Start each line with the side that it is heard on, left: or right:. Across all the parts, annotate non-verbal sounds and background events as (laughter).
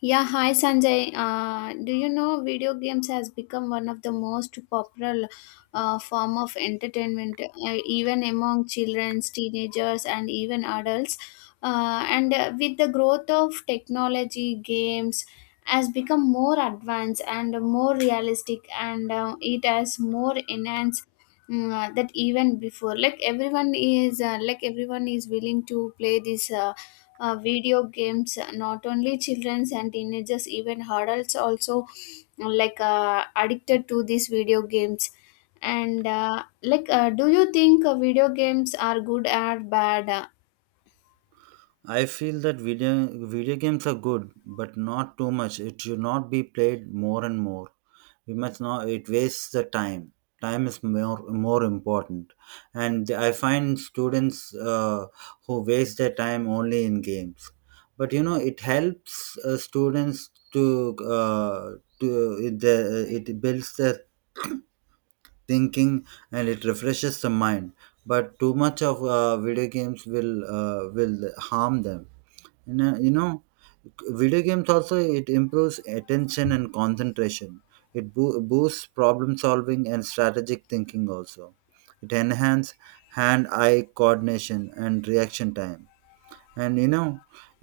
left: Yeah, hi Sanjay. Do you know video games has become one of the most popular form of entertainment, even among children, teenagers, and even adults. And With the growth of technology, games has become more advanced and more realistic, and it has more enhanced that even before. Like everyone is willing to play this. Video games, not only childrens and teenagers, even adults also like addicted to these video games, and do you think video games are good or bad?
right: I feel that video games are good, but not too much. It should not be played more and more. We must not. It wastes the time. Time is more important, and I find students who waste their time only in games. But you know, it helps students to it, the, it builds their (coughs) thinking and it refreshes the mind. But too much of video games will harm them and, you know, video games also it improves attention and concentration. It boosts problem solving and strategic thinking also. It enhances hand-eye coordination and reaction time, and you know,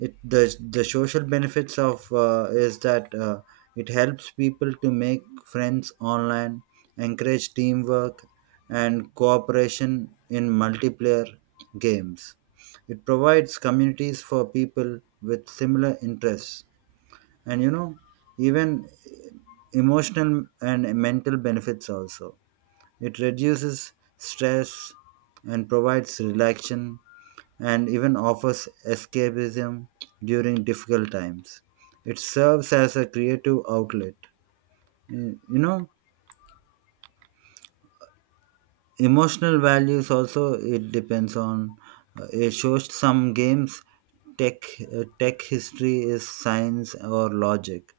right: it the social benefits of is that it helps people to make friends online, encourage teamwork and cooperation in multiplayer games. It provides communities for people with similar interests. And you know, even emotional and mental benefits also. It reduces stress and provides relaxation and even offers escapism during difficult times. It serves as a creative outlet. You know, emotional values also it depends on. It shows some games tech tech history is science or logic.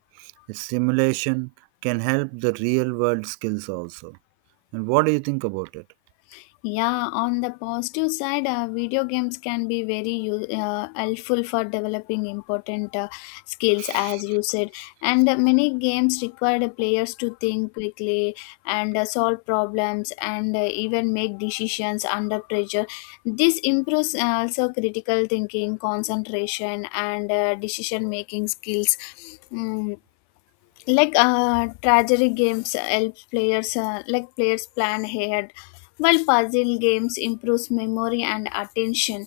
right: Simulation can help the real world skills also. And what do you think about it?
left: Yeah, on the positive side, video games can be very helpful for developing important skills, as you said. And many games require the players to think quickly and solve problems, and even make decisions under pressure. This improves also critical thinking, concentration, and decision making skills. Mm, Strategy games help players, like players plan ahead, while puzzle games improves memory and attention,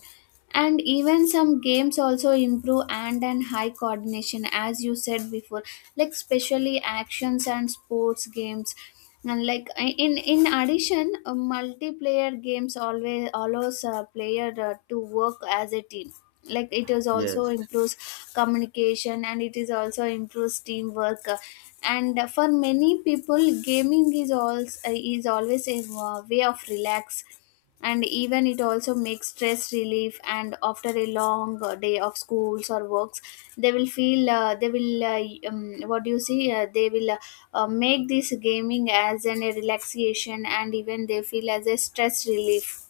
left: and even some games also improve hand and high coordination as you said before, like especially actions and sports games. And like in addition, multiplayer games always allows a player to work as a team. Like it is also
right: Yes.
left: improves communication, and it is also improves teamwork. And For many people, gaming is also is always a way of relax, and even it also makes stress relief, and after a long day of schools or works, they will feel they will what do you see they will make this gaming as an a relaxation, and even they feel as a stress relief.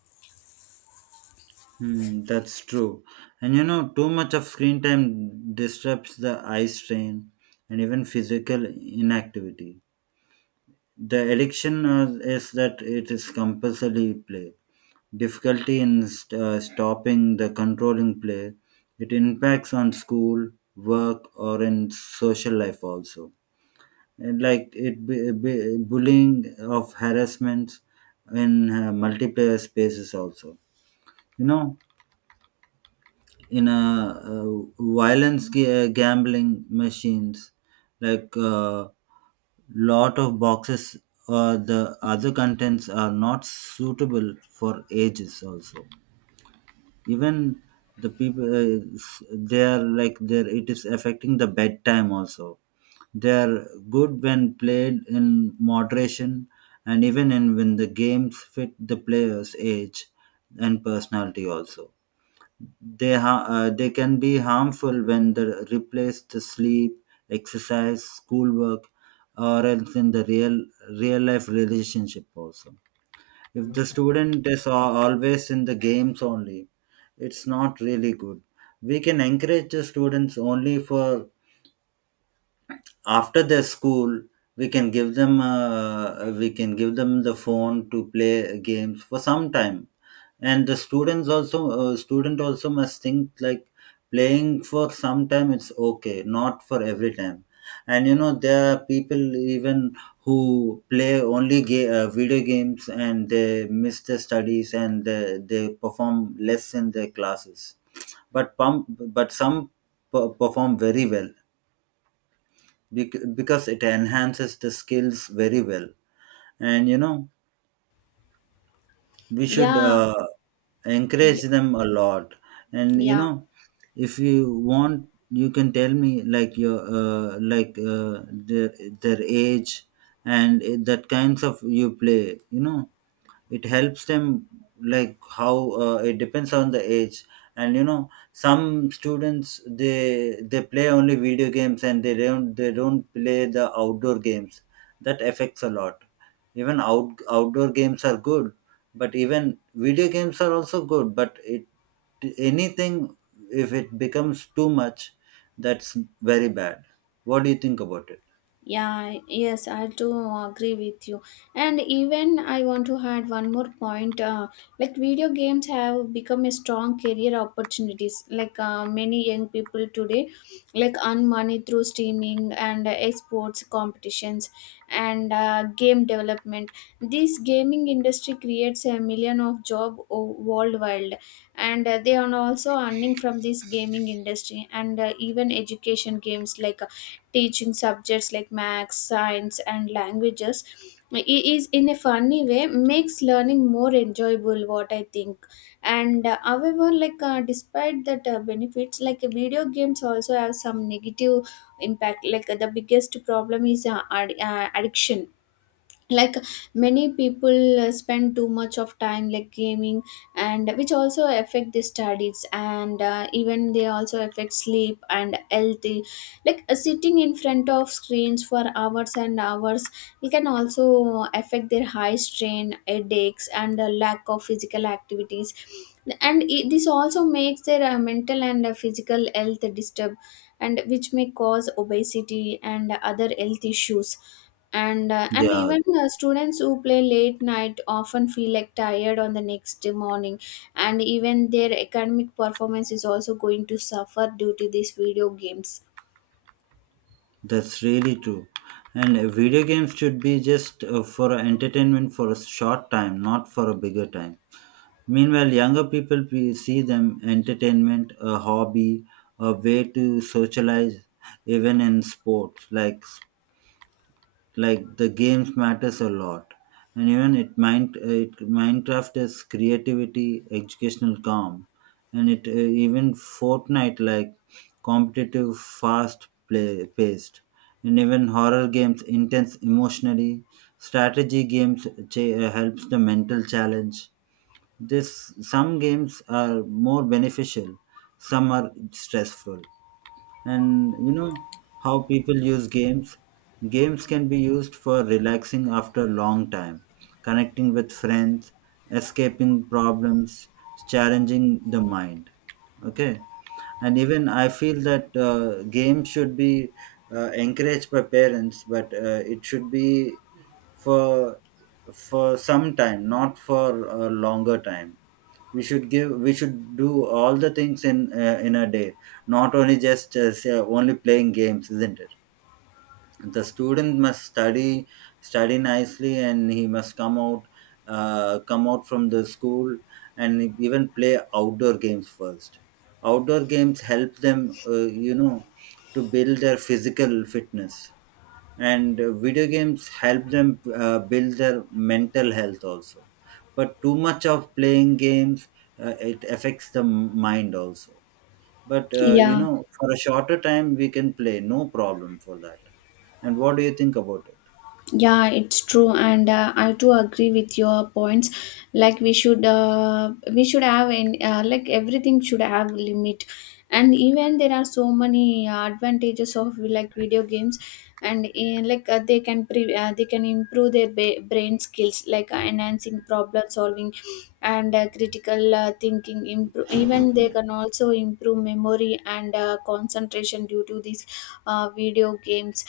right: Hmm, that's true. And you know, too much of screen time disrupts the eye strain and even physical inactivity. The addiction is that it is compulsory play. Difficulty in stopping the controlling play, it impacts on school, work, or in social life also. And like it bullying of harassments in multiplayer spaces also. You know, in a violence gambling machines like lot of boxes or the other contents are not suitable for ages also. Even the people they are like there it is affecting the bedtime also. They are good when played in moderation, and even in when the games fit the player's age and personality also. They can be harmful when they're replaced to sleep, exercise, schoolwork, or else in the real life relationship also. If the student is always in the games only, it's not really good. We can encourage the students only for after their school. We can give them the phone to play games for some time, and the students also student also must think like playing for some time it's okay, not for every time. And you know, there are people even who play only video games and they miss their studies, and they perform less in their classes, but pump but some perform very well, because it enhances the skills very well. And you know, we should
left: Yeah,
right: encourage
left: y-
right: them a lot. And you
left: yeah.
right: know, if you want you can tell me like your their their age and that kinds of you play. You know, it helps them like how it depends on the age. And you know, some students they play only video games and they don't play the outdoor games. That affects a lot. Even outdoor games are good, but even video games are also good. But it, anything, if it becomes too much, that's very bad. What do you think about it?
left: Yeah, yes, I do agree with you. And even I want to add one more point. Like video games have become a strong career opportunities. Like many young people today, like earn money through streaming and sports competitions and game development. This gaming industry creates a million of job worldwide, and they are also earning from this gaming industry, and even education games like teaching subjects like maths, science and languages is in a funny way, makes learning more enjoyable, what I think. And however, despite that benefits, like video games also have some negative impact. Like the biggest problem is addiction. Like many people spend too much of time like gaming, and which also affect the studies, and even they also affect sleep and healthy. Like sitting in front of screens for hours and hours, it can also affect their high strain headaches and lack of physical activities, and this also makes their mental and physical health disturbed, and which may cause obesity and other health issues. And
right: Yeah.
left: even students who play late night often feel like tired on the next morning, and even their academic performance is also going to suffer due to these video games.
right: That's really true. And video games should be just for entertainment for a short time, not for a bigger time. Meanwhile, younger people we see them entertainment, a hobby, a way to socialize, even in sports like the games matters a lot. And even it mind it minecraft is creativity educational calm, and it even fortnite like competitive fast play paced, and even horror games intense emotionally, strategy games helps the mental challenge. This some games are more beneficial, some are stressful. And you know, how people use games, games can be used for relaxing after a long time, connecting with friends, escaping problems, challenging the mind. Okay. And even I feel that games should be encouraged by parents, but it should be for for some time, not for a longer time. We should do all the things in a day, not only just say, only playing games, isn't it? The student must study, study nicely, and he must come out, come out from the school, and even play outdoor games first. Outdoor games help them you know, to build their physical fitness, and video games help them build their mental health also. But too much of playing games, it affects the mind also. But you
left: Yeah.
right: know, for a shorter time we can play, no problem for that. And what do you think about it?
left: Yeah, it's true, and I too agree with your points. Like we should have in like everything should have limit, and even there are so many advantages of like video games, and in, like they can improve their brain skills, like enhancing problem solving and critical thinking. Improve, even they can also improve memory and concentration, due to this video games.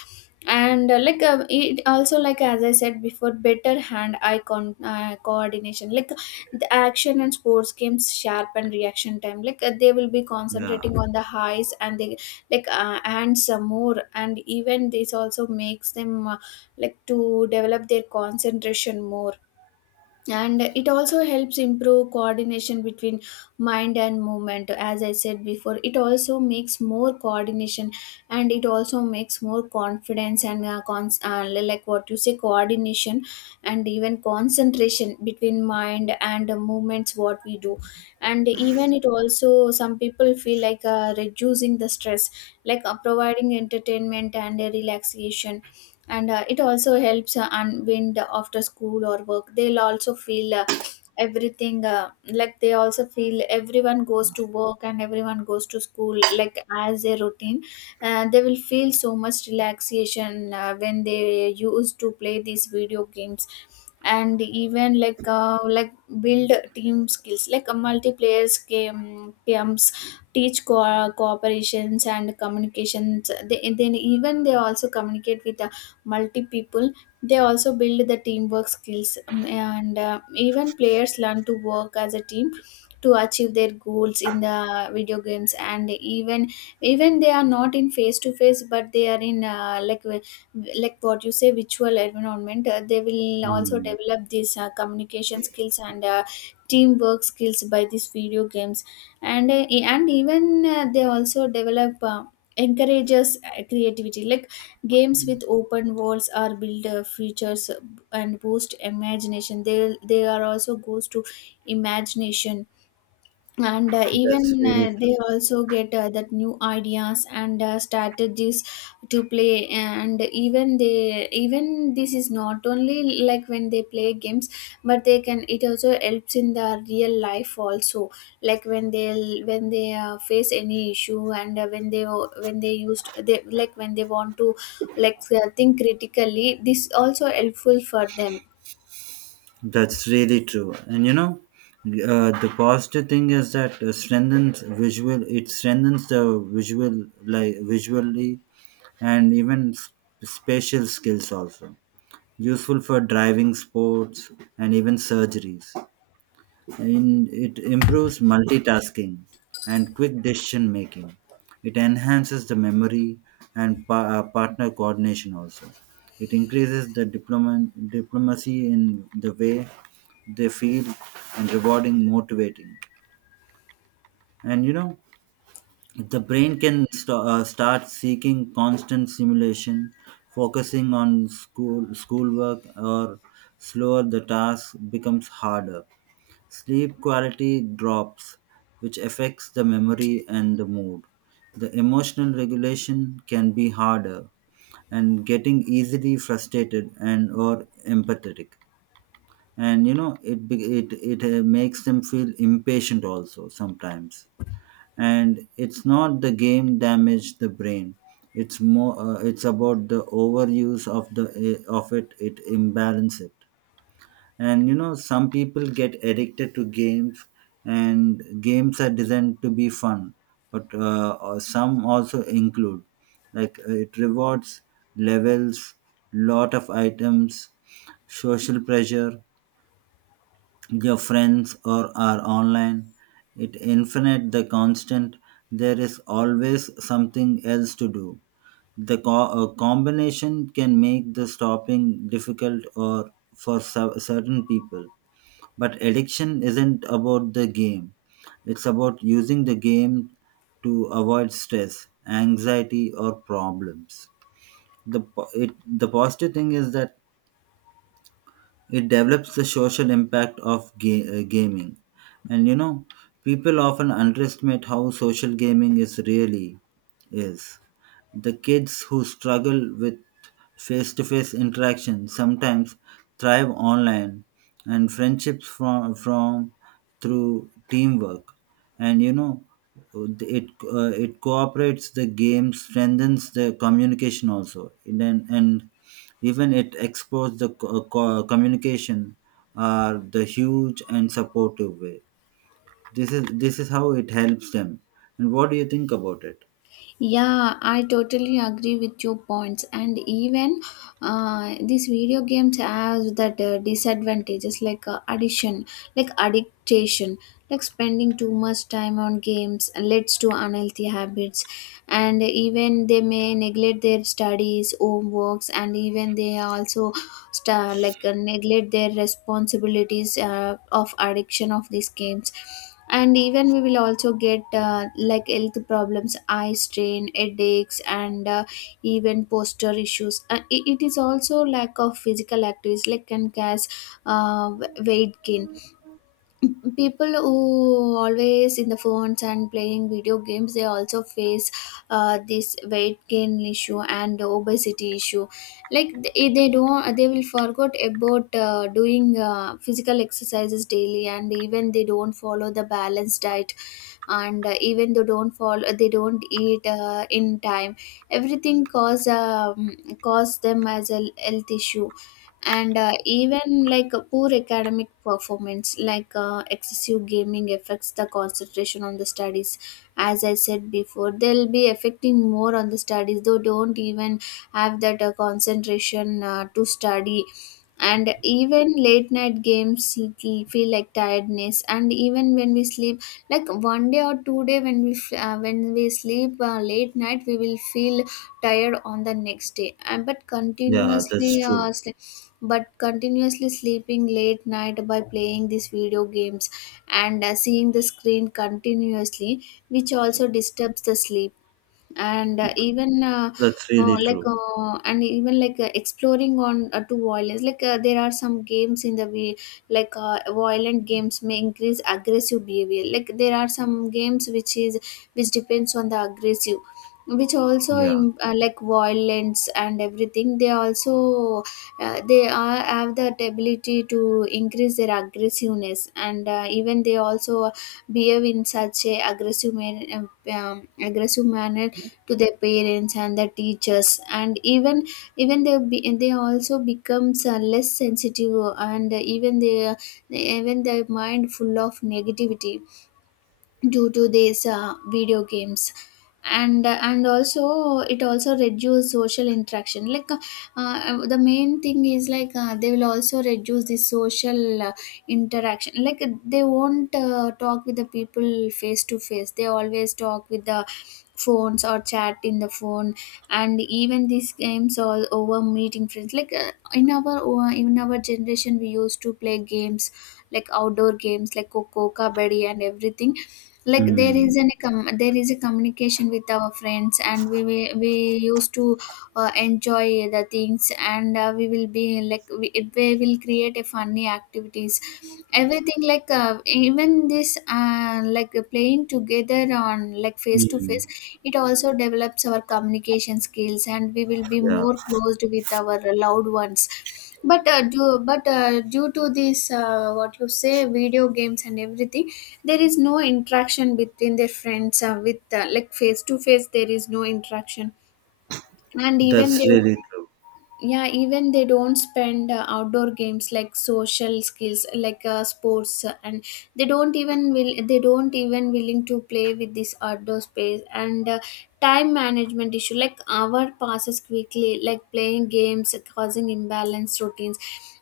left: And it also, like as I said before, better hand eye coordination, like the action and sports games sharpen reaction time. Like they will be
right: Yeah.
left: concentrating on the highs, and they like and some more. And even this also makes them like to develop their concentration more, and it also helps improve coordination between mind and movement, as I said before, it also makes more coordination. And it also makes more confidence and like what you say, coordination and even concentration between mind and the movements what we do. And even it also some people feel like reducing the stress, like providing entertainment and relaxation. And it also helps unwind after school or work. They'll also feel everything, like they also feel everyone goes to work and everyone goes to school like as a routine. They will feel so much relaxation when they used to play these video games. And even like build team skills, like a multiplayers games teach cooperations and communications. They then even they also communicate with multi people. They also build the teamwork skills, and even players learn to work as a team to achieve their goals in the video games. And even they are not in face to face, but they are in like what you say, virtual environment. They will also
right: Hmm.
left: develop these communication skills and teamwork skills by these video games. And and even they also develop, encourages creativity, like games with open worlds are build features and boost imagination. They are also goes to imagination, and
right: That's
left: even
right: really
left: they
right: true.
left: also get that new ideas and strategies to play. And even they, even this is not only like when they play games, but they can, it also helps in the real life also. Like when they, when they face any issue, and when they, when they used, they like when they want to like think critically, this also helpful for them.
right: That's really true. And you know, the positive thing is that strengthens visual. It strengthens the visual, like visually, and even spatial skills also. Useful for driving sports and even surgeries. In it improves multitasking and quick decision making. It enhances the memory and partner coordination also. It increases the diplomacy in the way they feel and rewarding motivating. And you know, the brain can start seeking constant stimulation, focusing on schoolwork, or slower the task becomes harder. Sleep quality drops, which affects the memory and the mood. The emotional regulation can be harder, and getting easily frustrated and or empathetic. And you know, it be- it makes them feel impatient also sometimes. And it's not the game damage the brain. It's more it's about the overuse of the of it it imbalance it. And you know, some people get addicted to games, and games are designed to be fun, but some also include like it rewards, levels, lot of items, social pressure, your friends or are online, it infinite the constant, there is always something else to do. The combination can make the stopping difficult or for certain people. But addiction isn't about the game, it's about using the game to avoid stress, anxiety, or problems. The positive thing is that it develops the social impact of gaming. And you know, people often underestimate how social gaming is really is. The kids who struggle with face to face interaction sometimes thrive online, and friendships from through teamwork. And you know, it it cooperates the game strengthens the communication also. And even it exposed the communication are the huge and supportive way. This is how it helps them. And what do you think about it?
left: Yeah, I totally agree with your points. And even these video games have that disadvantages, like addiction, like spending too much time on games leads to unhealthy habits. And even they may neglect their studies, homeworks, and even they also sta like neglect their responsibilities of addiction of these games. And even we will also get like health problems, eye strain, headaches, and even posture issues. It is also lack of physical activities, like can cause uh, weight gain. People who always in the phones and playing video games, they also face this weight gain issue and obesity issue, like they don't, they will forget about doing physical exercises daily, and even they don't follow the balanced diet, and even they don't follow, they don't eat in time, everything cause cause them as a health issue. And even like a poor academic performance, like excessive gaming affects the concentration on the studies, as I said before, they'll be affecting more on the studies. They don't even have that concentration to study. And even late night games feel like tiredness, and even when we sleep, like one day or two day, when we when we sleep late night, we will feel tired on the next day. And but
right: Yeah,
left: continuously
right: that's
left: uh,
right: true.
left: sleep but continuously sleeping late night by playing these video games and seeing the screen continuously, which also disturbs the sleep. And even
right: That's really
left: like
right: true.
left: and even like exploring on to violence, like there are some games in the way, like violent games may increase aggressive behavior, like there are some games which is which depends on the aggressive, which also
right: Yeah.
left: like violence and everything they also they are have the ability to increase their aggressiveness, and even they also behave in such a um, aggressive manner to their parents and the teachers. And even they also becomes less sensitive, and even they, even their mind full of negativity due to these video games. And also it also reduce social interaction. Like the main thing is like they will also reduce the social interaction, like they won't talk with the people face to face, they always talk with the phones or chat in the phone. And even these games all over meeting friends, like in our in our generation we used to play games like outdoor games like coco kabaddi and everything, like there
right: Mm.
left: is an there is a communication with our friends, and we we used to enjoy the things. And we will be like we, we will create a funny activities, everything, like even this playing together on like face to
right: Mm.
left: face, it also develops our communication skills, and we will be
right: Yeah.
left: more closed with our loved ones. But due to this what you say video games and everything, there is no interaction between their friends with, Like face to face, there is no interaction. And even
right: That's
left: they,
right: really true.
left: yeah, even they don't spend outdoor games like social skills like sports and they don't even will they don't even willing to play with this outdoor space and time management issue, like hour passes quickly, like playing games causing imbalance routines.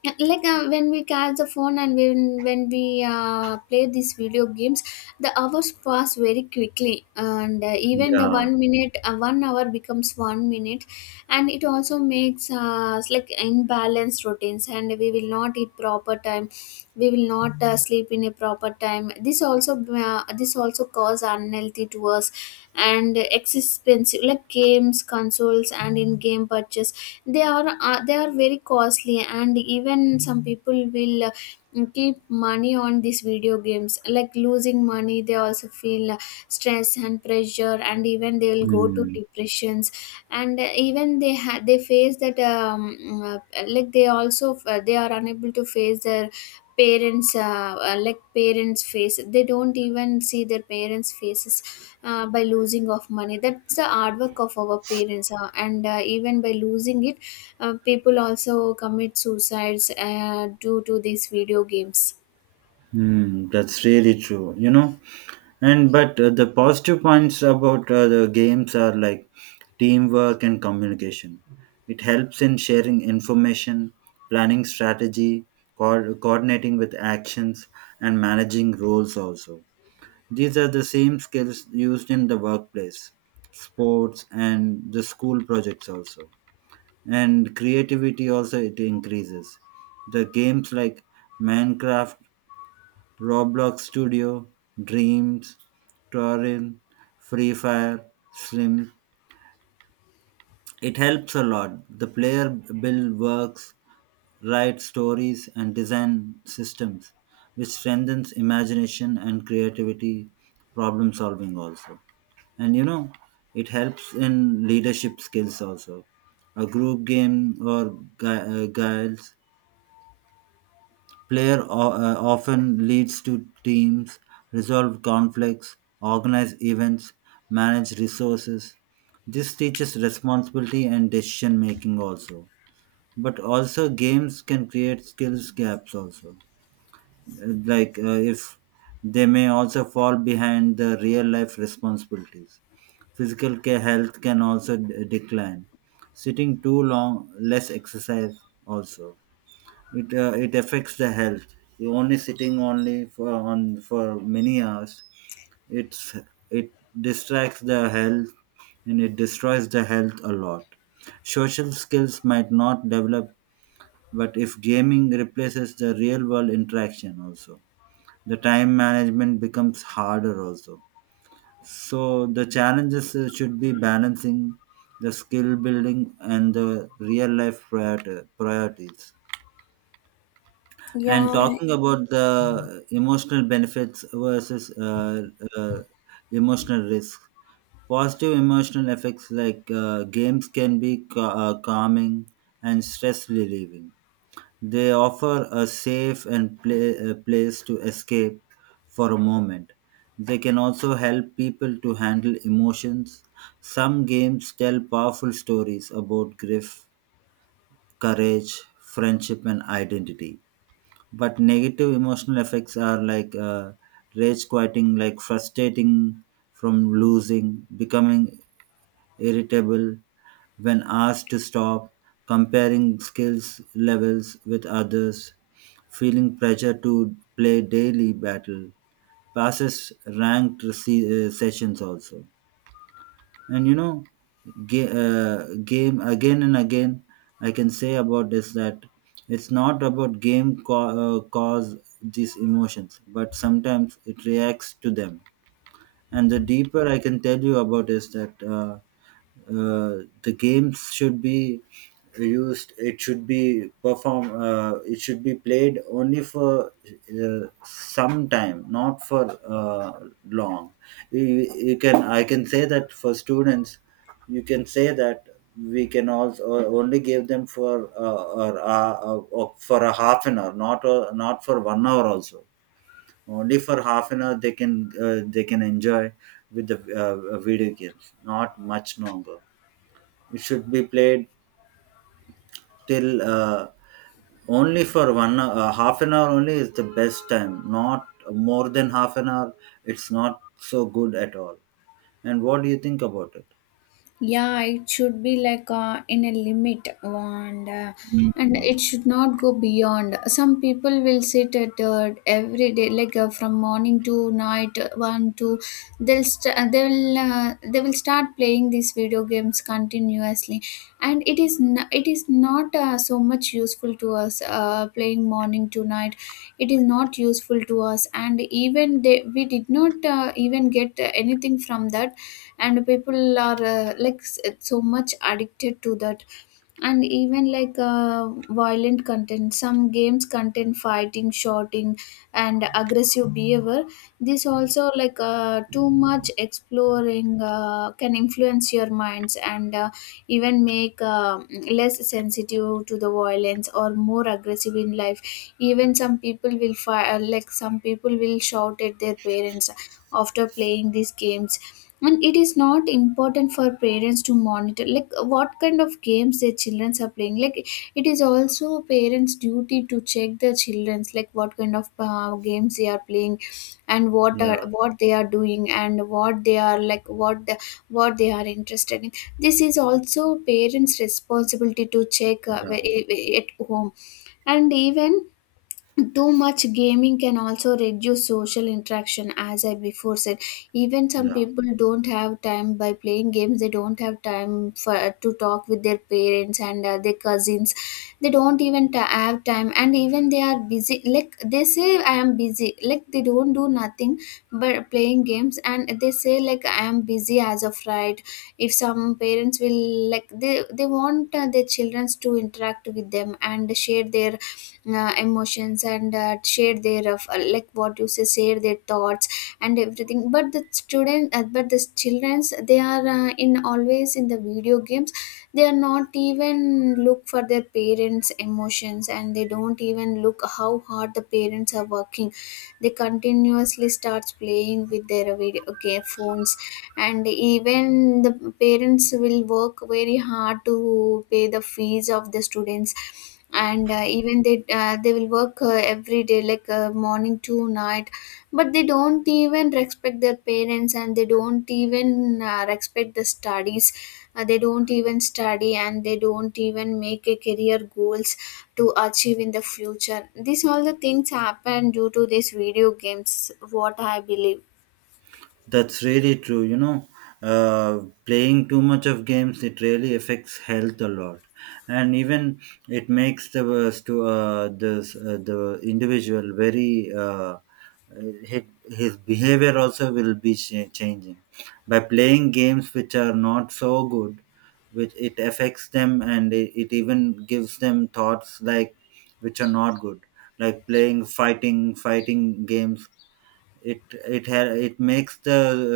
left: When we catch the phone and when we play these video games, the hours pass very quickly. And even the
right: Yeah.
left: one minute, one hour becomes one minute. And it also makes us like imbalanced routines, and we will not eat proper time, we will not sleep in a proper time. This also, this also cause unhealthy to us. And expensive, like games consoles and in game purchase, they are very costly. And even some people will and keep money on these video games. Like losing money, they also feel stress and pressure, and even they will go to
right: Mm.
left: depressions. And even they face that uh, like they also they are unable to face their parents. Like parents' face, they don't even see their parents' faces, by losing of money. That's the hard work of our parents, and even by losing it, people also commit suicides due to these video games.
right: Mm. That's really true. You know, and but the positive points about the games are like teamwork and communication. It helps in sharing information, planning strategy, coordinating with actions, and managing roles also. These are the same skills used in the workplace, sports and the school projects also. And creativity also it increases, the games like Minecraft, Roblox Studio, Dreams, Torin, Free Fire, Slim. It helps a lot. The player build works, write stories, and design systems, which strengthens imagination and creativity, problem solving also. And you know, it helps in leadership skills also. A group game or guides player often leads to teams, resolve conflicts, organize events, manage resources. This teaches responsibility and decision making also. But also games can create skills gaps also. Like if they may also fall behind the real life responsibilities. Physical care health can also decline. Sitting too long, less exercise also, it it affects the health. You only sitting only for on for many hours, it's, it distracts the health, and it destroys the health a lot. Social skills might not develop, but if gaming replaces the real world interaction also, the time management becomes harder also. So the challenges should be balancing the skill building and the real life priorities. And
left: Yeah,
right: talking about the emotional benefits versus uh, emotional risk, positive emotional effects like games can be calming and stress relieving. They offer a safe and place to escape for a moment. They can also help people to handle emotions. Some games tell powerful stories about grief, courage, friendship, and identity. But negative emotional effects are like rage quieting like frustrating from losing becoming irritable when asked to stop, comparing skills levels with others, feeling pressure to play daily battle passes, sessions also. And you know, game again and again, I can say about this that it's not about game cause these emotions, but sometimes it reacts to them. And the deeper I can tell you about is that the games should be used. It should be perform. It should be played only for some time, not for long. You can. I can say that for students, you can say that we can also only give them for or for a half an hour, not not for 1 hour also. Only for half an hour they can enjoy with the video games, not much longer. It should be played till only for one half an hour only is the best time, not more than half an hour. It's not so good at all. And what do you think about it?
left: yeah, it should be like in a limit, and and
right: Mm.
left: it should not go beyond. Some people will sit at every day like from morning to night, one to they'll st- they'll they will start playing these video games continuously. And it is it is not so much useful to us, playing morning to night, it is not useful to us. And even they we did not even get anything from that. And people are like so much addicted to that. And even like violent content, some games contain fighting, shouting and aggressive behavior. This also, like too much exploring can influence your minds and even make less sensitive to the violence or more aggressive in life. Even some people will fire, like some people will shout at their parents after playing these games. And it is not important for parents to monitor like what kind of games their children are playing. Like it is also parents duty to check their children's, like what kind of games they are playing and
right: Yeah.
left: what they are doing and what they are, like what what they are interested in. This is also parents responsibility to check
right: Yeah.
left: at home. And even too much gaming can also reduce social interaction, as I before said. Even some
right: Yeah.
left: people don't have time by playing games. They don't have time for to talk with their parents and their cousins. They don't even have time, and even they are busy. Like they say, I am busy. Like they don't do nothing but playing games, and they say like I am busy as of right. If some parents will, like they want their children to interact with them and share their emotions and share their of, like what you say, share their thoughts and everything. But the student but the childrens, they are in always in the video games. They are not even look for their parents emotions, and they don't even look how hard the parents are working. They continuously starts playing with their video game phones. And even the parents will work very hard to pay the fees of the students, and even they will work every day like morning to night. But they don't even respect their parents, and they don't even respect the studies. They don't even study, and they don't even make a career goals to achieve in the future. These all the things happen due to these video games, what I believe.
right: That's really true. You know, playing too much of games it really affects health a lot, and even it makes the to the the individual very his, his behavior also will be changing by playing games which are not so good, which it affects them, and it even gives them thoughts like which are not good, like playing fighting games. It it makes the uh,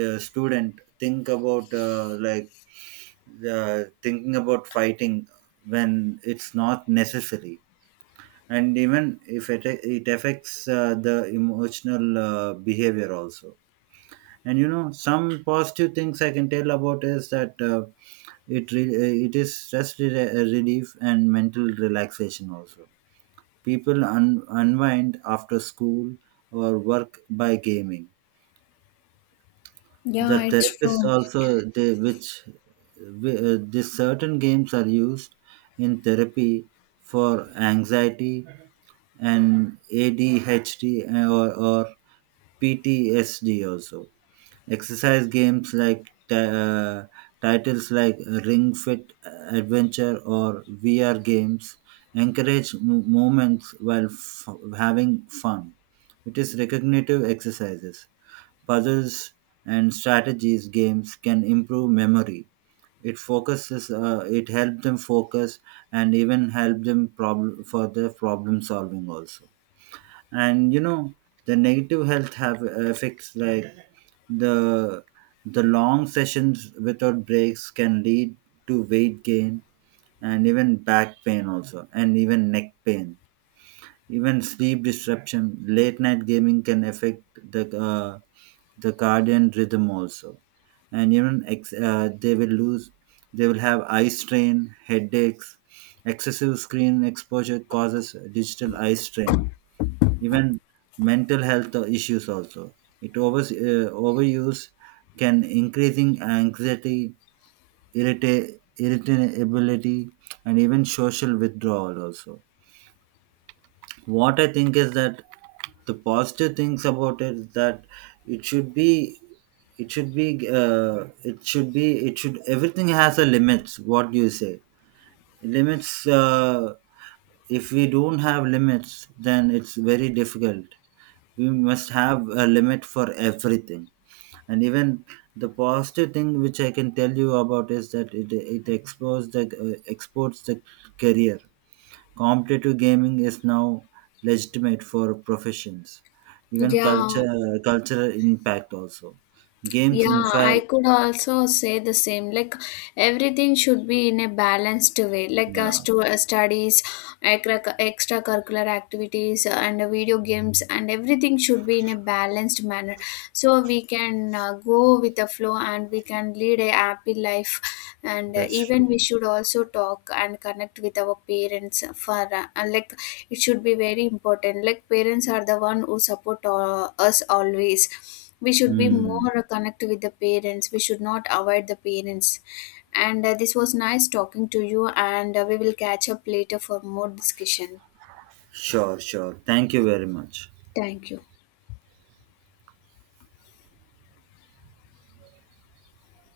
right: uh, student think about thinking about fighting when it's not necessary. And even if it it affects the emotional behavior also. And you know, some positive things I can tell about is that it is stress relief and mental relaxation also. People unwind after school or work by gaming. The
left: Yeah, it's
right: therapists
left: true.
right: also they which these certain games are used in therapy for anxiety and adhd, or ptsd also. Exercise games like titles like ring fit adventure or vr games encourage moments while having fun. It is recognitive exercises, puzzles, and strategies games can improve memory. It focuses it helps them focus and even help them problem for the problem solving also. And you know, the negative health have effects like the the long sessions without breaks can lead to weight gain, and even back pain also, and even neck pain, even sleep disruption. Late night gaming can affect the uh, the cardiac rhythm also, and even they will lose. They will have eye strain, headaches. Excessive screen exposure causes digital eye strain. Even mental health issues also. It overuse can increasing anxiety, irritability, and even social withdrawal also. What I think is that the positive things about it is that it should be it should be it should be it should everything has a limits, what do you say, limits if we don't have limits then it's very difficult. We must have a limit for everything. And even the positive thing which I can tell you about is that it explores the exports the career. Competitive gaming is now legitimate for professions, even
left: Yeah.
right: culture cultural impact also. Games, in
left: Yeah,
right: fact,
left: I could also say the same. Like everything should be in a balanced way, like
right: yeah,
left: studies, extracurricular activities, and video games, and everything should be in a balanced manner. So we can go with the flow and we can lead a happy life. And
right: that's
left: even we
right: true.
left: should also talk and connect with our parents for like it should be very important. Like parents are the one who support us always. We should be
right: Hmm.
left: more connected with the parents, we should not avoid the parents. And this was nice talking to you, and we will catch up later for more discussion.
right: Sure, sure. Thank you very much.
left: Thank you.